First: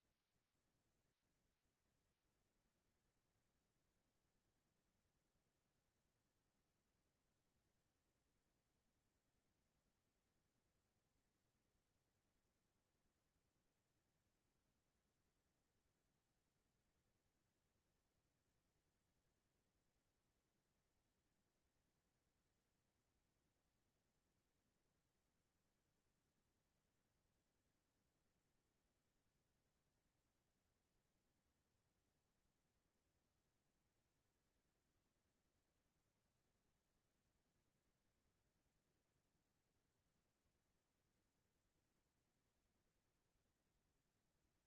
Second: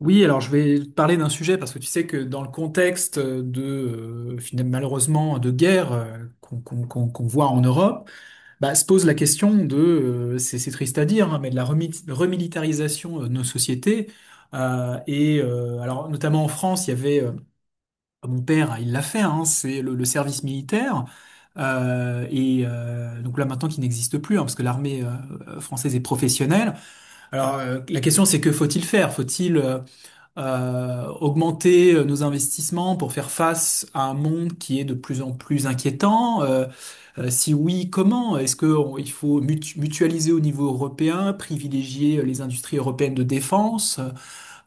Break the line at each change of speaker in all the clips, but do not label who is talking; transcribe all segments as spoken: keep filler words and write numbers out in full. Oui, alors je vais te parler d'un sujet parce que tu sais que dans le contexte de euh, finalement, malheureusement de guerre euh, qu'on qu'on- qu'on- qu'on voit en Europe, bah, se pose la question de euh, c'est c'est triste à dire hein, mais de la remi- remilitarisation de nos sociétés. Euh, et euh, alors notamment en France il y avait euh, mon père hein, il l'a fait hein, c'est le, le service militaire euh, et euh, donc là maintenant qui n'existe plus hein, parce que l'armée euh, française est professionnelle. Alors euh, la question c'est que faut-il faire? Faut-il euh, euh, augmenter euh, nos investissements pour faire face à un monde qui est de plus en plus inquiétant? Euh, euh, si oui, comment? Est-ce que on- il faut mutu- mutualiser au niveau européen, privilégier euh, les industries européennes de défense?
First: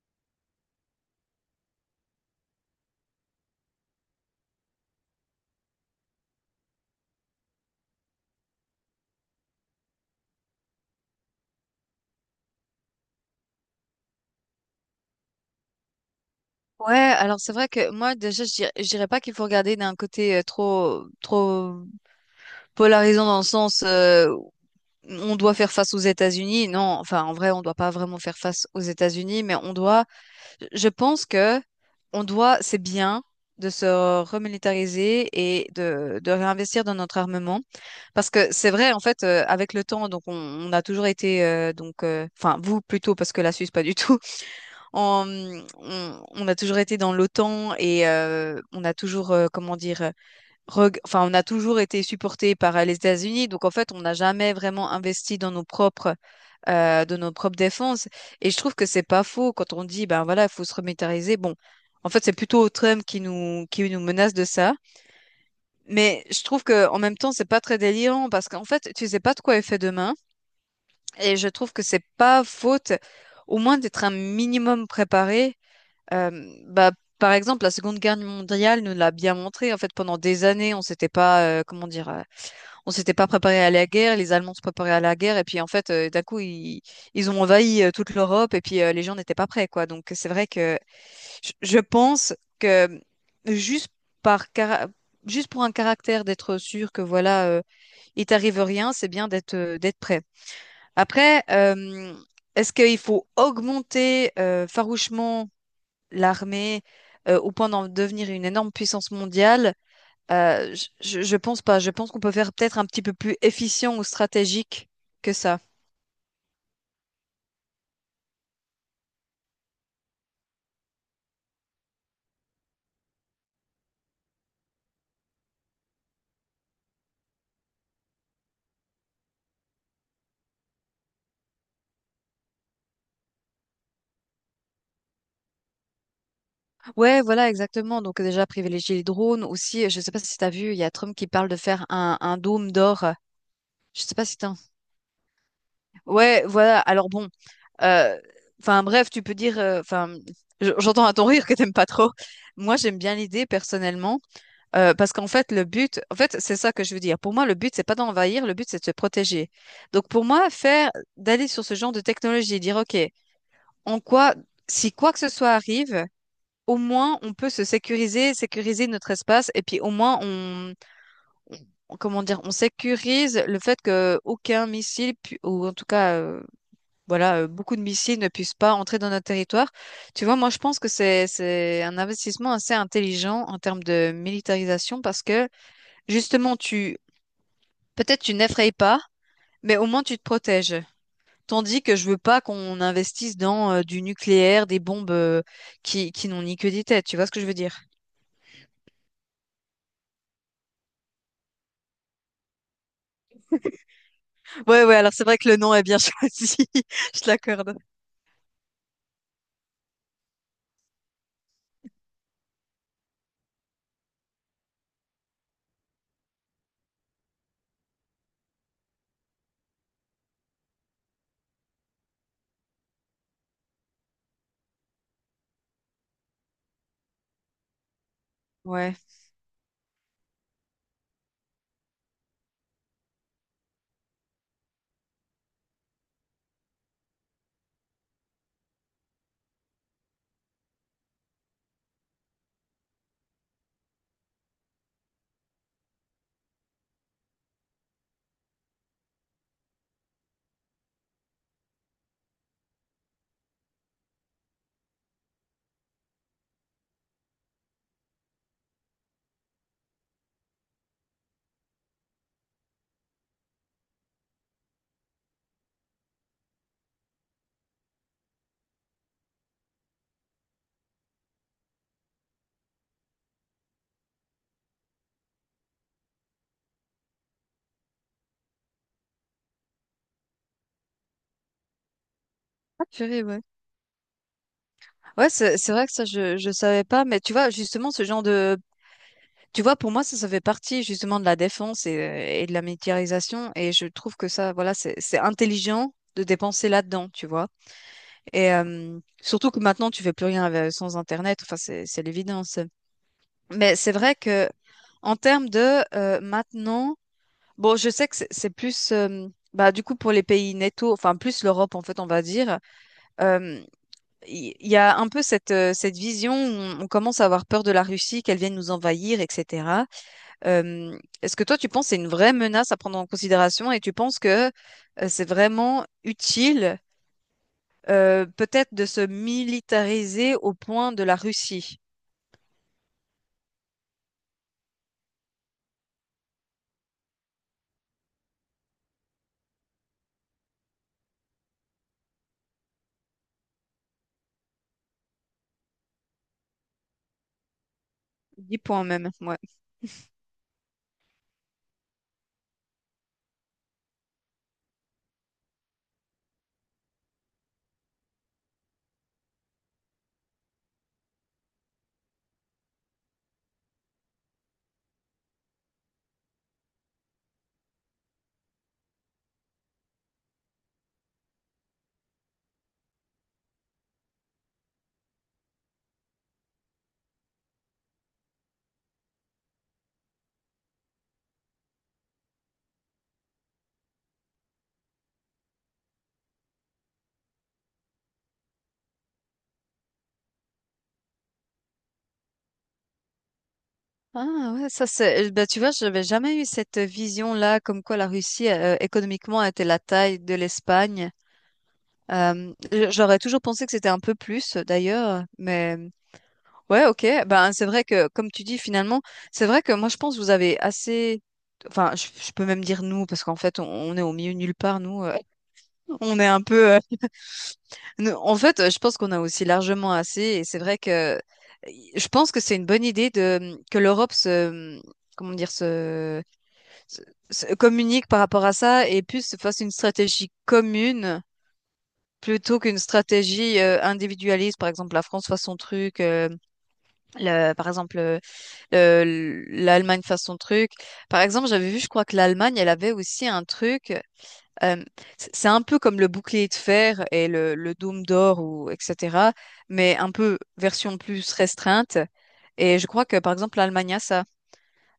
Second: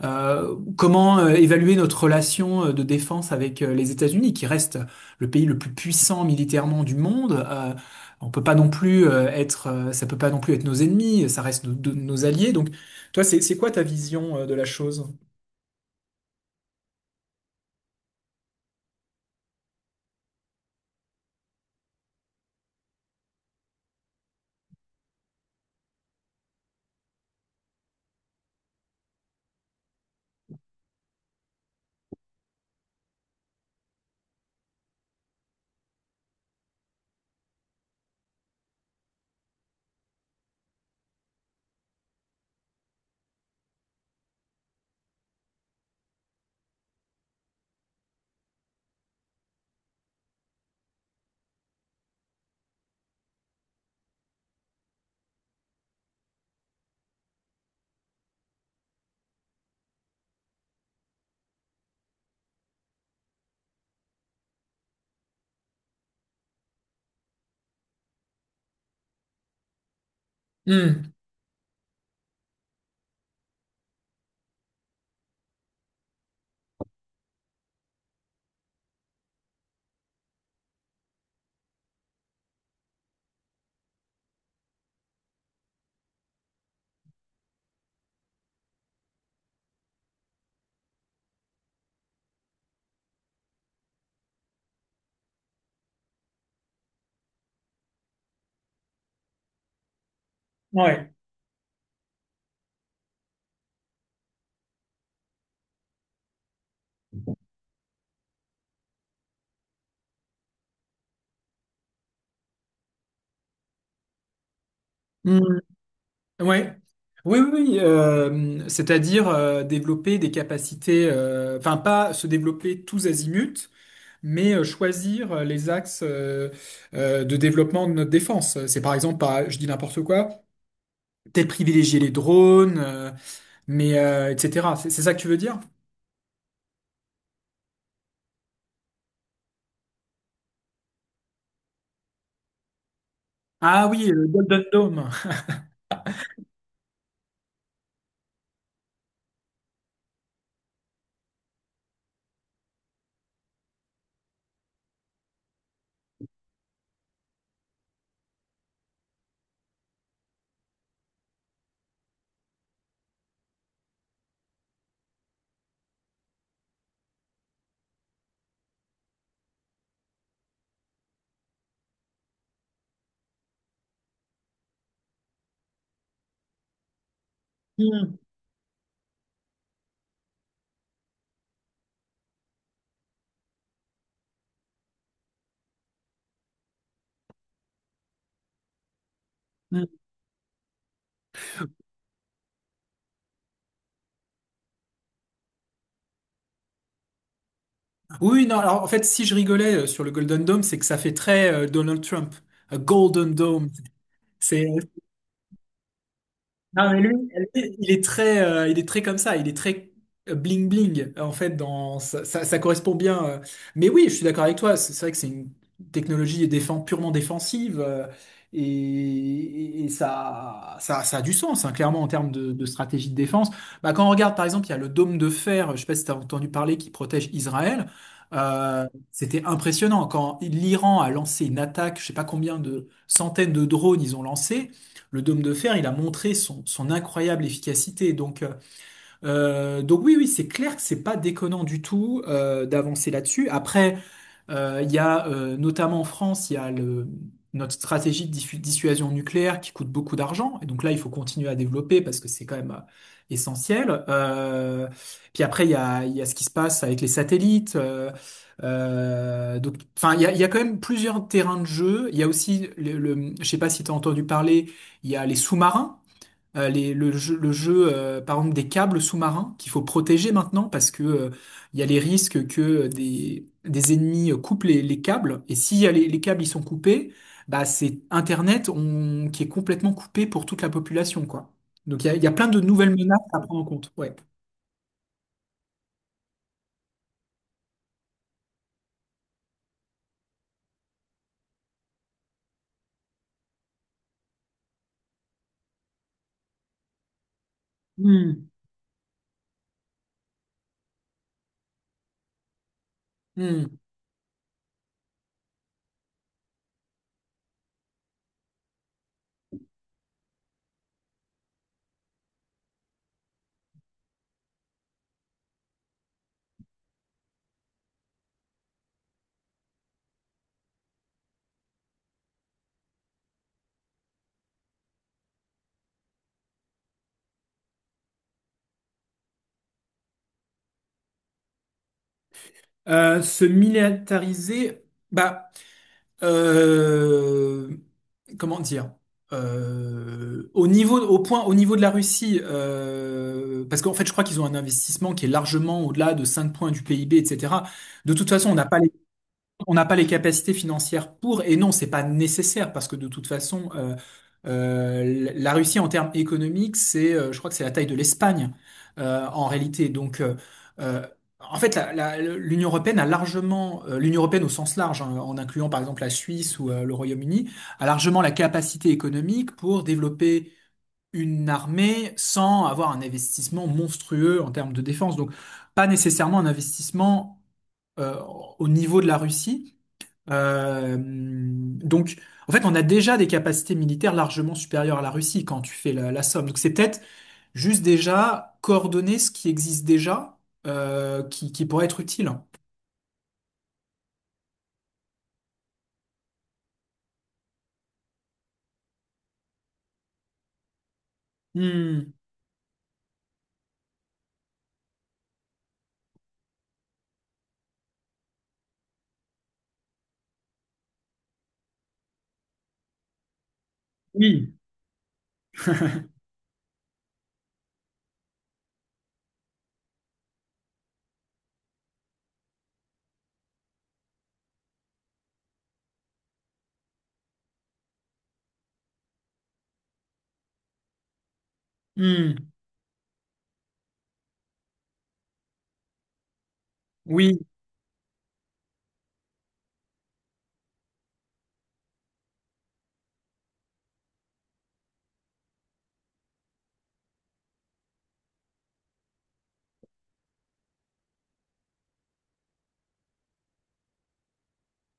Euh, comment euh, évaluer notre relation euh, de défense avec euh, les États-Unis, qui reste le pays le plus puissant militairement du monde? Euh, on peut pas non plus euh, être, euh, ça peut pas non plus être nos ennemis, ça reste nos, de- nos alliés. Donc, toi, c'est c'est quoi ta vision euh, de la chose?
Ouais, alors c'est vrai que moi déjà je dirais, je dirais pas qu'il faut regarder d'un côté euh, trop trop polarisant dans le sens euh, on doit faire face aux États-Unis. Non, enfin en vrai on doit pas vraiment faire face aux États-Unis, mais on doit. Je pense que on doit, c'est bien de se remilitariser et de de réinvestir dans notre armement parce que c'est vrai en fait euh, avec le temps donc on, on a toujours été euh, donc euh, enfin vous plutôt parce que la Suisse pas du tout en- on, on a toujours été dans l'O T A N et euh, on a toujours, euh, comment dire, euh, reg- enfin, on a toujours été supporté par euh, les États-Unis. Donc, en fait, on n'a jamais vraiment investi dans nos propres, euh, de nos propres défenses. Et je trouve que c'est pas faux quand on dit, ben voilà, il faut se remilitariser. Bon, en fait, c'est plutôt Trump qui nous, qui nous menace de ça. Mais je trouve que en même temps, c'est pas très délirant parce qu'en fait, tu sais pas de quoi est fait demain.
Hmm.
Et je trouve que c'est pas faute, au moins, d'être un minimum préparé euh, bah, par exemple, la Seconde Guerre mondiale nous l'a bien montré. En fait, pendant des années, on s'était pas, euh, comment dire, euh, on s'était pas préparé à la guerre. Les Allemands se préparaient à la guerre, et puis en fait, euh, d'un coup, ils, ils ont envahi euh, toute l'Europe, et puis euh, les gens n'étaient pas prêts, quoi. Donc, c'est vrai que je je pense que juste par cara- juste pour un caractère d'être sûr que voilà, euh, il t'arrive rien, c'est bien d'être euh, d'être prêt.
Ouais.
Après, euh, est-ce qu'il faut augmenter euh, farouchement l'armée euh, au point d'en devenir une énorme puissance mondiale, euh, je, je je pense pas. Je pense qu'on peut faire peut-être un petit peu plus efficient ou stratégique que
Mm.
ça.
Ouais. Oui, oui, oui, euh, c'est-à-dire euh, développer des capacités, euh, enfin pas se développer tous azimuts, mais euh, choisir euh, les axes euh, euh, de développement de notre défense. C'est par exemple, pas, je dis n'importe quoi, peut-être privilégier les drones, euh, mais euh, et cetera. C'est c'est ça que tu veux dire?
Ouais, voilà, exactement. Donc déjà, privilégier les drones aussi. Je sais pas si tu as vu, il y a Trump qui parle de faire un, un dôme d'or.
Ah
Je
oui,
sais pas
le
si t'as...
Golden Dome.
Ouais, voilà. Alors bon, euh, enfin bref, tu peux dire... euh, Enfin, j- j'entends à ton rire que t'aimes pas trop. Moi, j'aime bien l'idée personnellement. Euh, parce qu'en fait, le but, en fait, c'est ça que je veux dire. Pour moi, le but, c'est pas d'envahir, le but, c'est de se protéger. Donc, pour moi, faire, d'aller sur ce genre de technologie, dire, OK, en quoi, si quoi que ce soit arrive, au moins, on peut se sécuriser, sécuriser notre espace, et puis au moins, on, on- comment dire, on sécurise le fait que aucun missile, pu- ou en tout cas, euh, voilà, euh, beaucoup de
Mm.
missiles ne puissent pas entrer dans notre territoire. Tu vois, moi, je pense que c'est, c'est un investissement assez intelligent en termes de militarisation parce que justement, tu peut-être tu n'effraies pas, mais au
Mm.
moins tu te protèges. Tandis que je veux pas qu'on investisse dans euh, du nucléaire, des bombes euh, qui, qui n'ont ni queue ni tête. Tu vois ce que je veux dire?
Oui, non, alors en fait, si je rigolais euh, sur le Golden Dome, c'est que ça fait très euh, Donald Trump. A Golden Dome. C'est.
Ouais, ouais. Alors c'est vrai que le nom est bien choisi.
Non, mais lui,
Je te
lui,
l'accorde.
il est très, euh, il est très comme ça, il est très euh, bling bling en fait. Dans ça, ça, ça correspond bien. euh. Mais oui, je suis d'accord avec toi. C'est c'est vrai que c'est une technologie défend, purement défensive euh, et, et- et ça, ça, ça a du sens hein, clairement en termes de, de stratégie de défense. Bah, quand on regarde par exemple, il y a le dôme de fer. Je sais pas si tu as entendu parler qui protège Israël. Euh,
Ouais.
c'était impressionnant quand l'Iran a lancé une attaque. Je sais pas combien de centaines de drones ils ont lancé. Le dôme de fer, il a montré son, son incroyable efficacité. Donc, euh, euh, donc oui, oui, c'est clair que c'est pas déconnant du tout euh, d'avancer là-dessus. Après, euh, il y a euh, notamment en France, il y a le, notre stratégie de dissu- dissuasion nucléaire qui coûte beaucoup d'argent. Et donc là, il faut continuer à développer parce que c'est quand même euh, essentiel. Euh, puis après, il y a, il y a ce qui se passe avec les satellites. Euh, euh, donc, enfin, il y a, il y a quand même plusieurs terrains de jeu. Il y a aussi le, le- je sais pas si tu as entendu parler, il y a les sous-marins. Euh, les- le jeu, le jeu euh, par exemple, des câbles sous-marins qu'il faut protéger maintenant parce que euh, il y a les risques que des, des ennemis euh, coupent les, les câbles. Et si les, les câbles ils sont coupés, bah, c'est Internet on- qui est complètement coupé pour toute la population, quoi. Donc il y a, il y a plein de
Ah,
nouvelles menaces
purée,
à
ouais.
prendre en compte. Ouais.
Ouais, c'est c'est vrai que ça je je savais pas, mais tu vois justement ce genre de tu vois pour moi ça ça fait partie justement de la défense et, euh, et de la militarisation et je trouve que ça voilà c'est c'est intelligent de dépenser là-dedans, tu vois.
Hmm,
Et euh, surtout que maintenant, tu fais plus rien avec- sans Internet. Enfin, c'est c'est l'évidence. Mais
hmm.
c'est vrai que en termes de euh, maintenant, bon, je sais que c'est c'est plus, euh, bah, du coup, pour les pays netto, enfin, plus l'Europe, en fait, on va dire, euh, il il y, a un peu cette, euh, cette vision où on, on commence à avoir peur de la Russie, qu'elle vienne nous envahir, et cetera. Euh, Est-ce que toi, tu penses que c'est une vraie menace à prendre en considération et tu penses que euh, c'est vraiment utile? Euh, peut-être de se militariser au point de la Russie.
Euh, se militariser, bah. euh, comment dire, euh, au niveau, au point, au niveau de la Russie, euh, parce qu'en fait, je crois qu'ils ont un investissement qui est largement au-delà de cinq points du P I B, et cetera. De toute façon, on
Dix
n'a pas
points même, ouais.
on n'a pas les capacités financières pour, et non, c'est pas nécessaire parce que de toute façon, euh, euh, la Russie en termes économiques, c'est, euh, je crois que c'est la taille de l'Espagne euh, en réalité. Donc, euh, euh, en fait, la- la- l'Union européenne a largement, euh, l'Union européenne au sens large, hein, en incluant par exemple la Suisse ou euh, le Royaume-Uni, a largement la capacité économique pour développer une armée sans avoir un investissement monstrueux en termes de défense. Donc, pas nécessairement un investissement euh, au niveau de la Russie. Euh, donc, en fait, on a déjà des capacités militaires largement supérieures à la Russie quand tu fais la, la somme. Donc, c'est peut-être juste déjà coordonner ce qui existe déjà, euh, qui, qui pourrait être utile.
Ah ouais, ça c'est. euh, Bah tu vois, j'avais jamais eu cette vision-là, comme quoi la Russie euh, économiquement était la taille de l'Espagne.
Hmm,
Euh, j- j'aurais toujours pensé que c'était un peu plus, d'ailleurs, mais. Ouais, ok. Ben, c'est vrai que, comme tu dis, finalement, c'est vrai que moi, je pense que vous avez assez. Enfin, je, je peux même dire nous, parce qu'en fait, on, on est au milieu de nulle
oui,
part, nous. euh, on est un peu. euh, nous- en fait, euh, je pense qu'on a aussi largement assez. Et c'est vrai que euh, je pense que c'est une bonne idée de mmh, que l'Europe se. mmh, Comment dire, se, se- se communique par rapport à ça et plus se fasse une stratégie commune
hmm,
plutôt qu'une stratégie euh, individualiste. Par exemple, la France fasse son truc. euh,
oui,
le, par exemple. euh, L'Allemagne fasse son truc. Par exemple, j'avais vu, je crois que l'Allemagne, elle avait aussi un truc. euh, c- c'est un peu comme le bouclier de fer et le, le dôme d'or ou et cetera. Mais un peu version plus restreinte. Et je crois que par exemple l'Allemagne a ça.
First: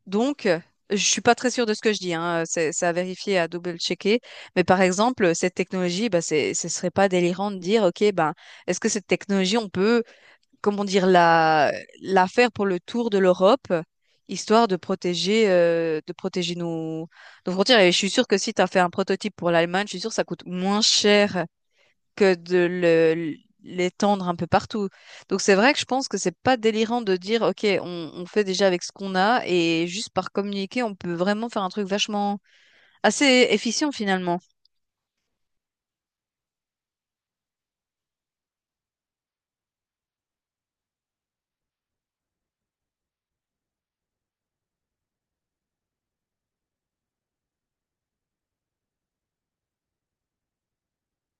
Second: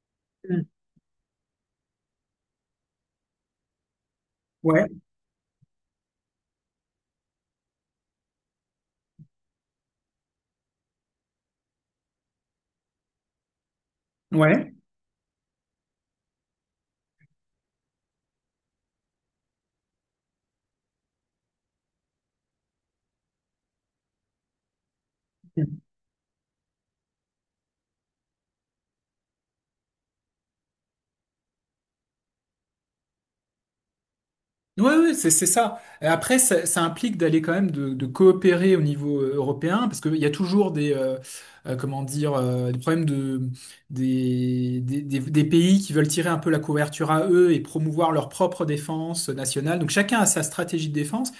Donc, euh,
hmm,
je suis pas très sûre de ce que je dis. Hein. C'est c'est à vérifier, à double-checker. Mais par
ouais,
exemple, cette technologie, bah, c'est, ce serait pas délirant de dire, ok, ben, est-ce que cette technologie, on peut comment dire, la, la faire pour le tour de l'Europe, histoire
ouais.
de protéger, euh, de protéger nos, nos frontières. Et je suis sûre que si tu as fait un prototype pour l'Allemagne, je suis sûre que ça coûte moins cher que de le, l'étendre un peu partout. Donc c'est vrai que je pense que c'est pas délirant de dire, OK, on, on fait déjà avec ce qu'on a et juste par communiquer, on peut vraiment faire un truc vachement assez efficient finalement.
Oui, oui, c'est c'est ça. Et après, ça, ça implique d'aller quand même de, de coopérer au niveau euh, européen, parce qu'il y a toujours des, euh, euh, comment dire, euh, des problèmes de, des, des, des- des pays qui veulent tirer un peu la couverture à eux et promouvoir leur propre défense nationale. Donc chacun a sa stratégie de défense.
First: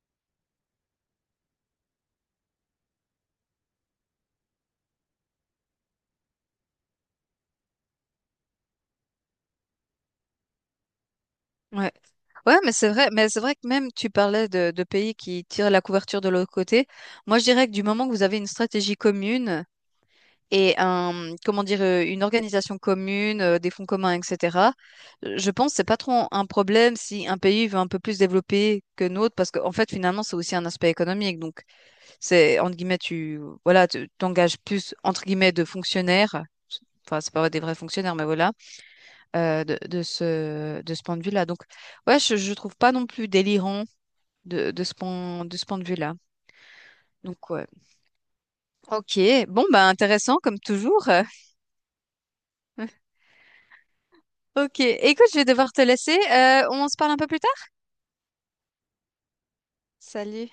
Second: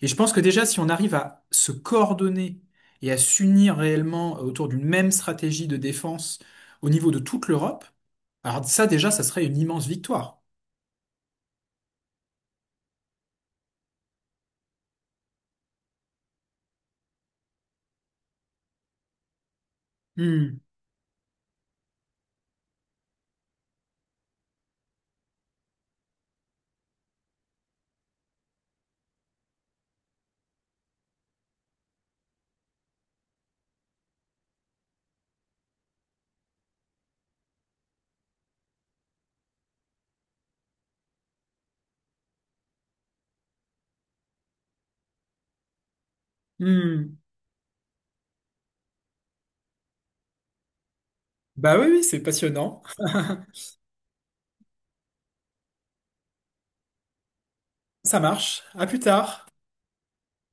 Et je pense que déjà, si on arrive à se coordonner et à s'unir réellement autour d'une même stratégie de défense au niveau de toute l'Europe, alors ça déjà, ça serait une immense victoire.
Ouais. Ouais, mais c'est vrai, mais c'est vrai que même tu parlais de, de pays qui tirent la couverture de l'autre côté. Moi, je dirais que du moment que vous avez une stratégie commune
Hmm,
et un, comment dire, euh, une organisation commune, euh, des fonds communs, et cetera, euh, je pense que c'est pas trop un problème si un pays veut un peu plus développer que notre, parce qu'en fait, finalement, c'est aussi un aspect économique. Donc, c'est, entre guillemets, tu, voilà, tu t'engages plus, entre guillemets, de fonctionnaires. Enfin, c'est pas des vrais fonctionnaires, mais voilà euh, de, de ce, de ce point de vue-là. Donc, ouais, je, je trouve pas non plus délirant de, de ce point, de ce point de vue-là.
hmm.
Donc, ouais. Ok, bon, bah intéressant comme toujours.
Bah oui, oui, c'est passionnant.
Ok, écoute, je vais devoir te laisser. Euh, on se parle un peu plus tard?
Ça marche. À plus tard.
Salut.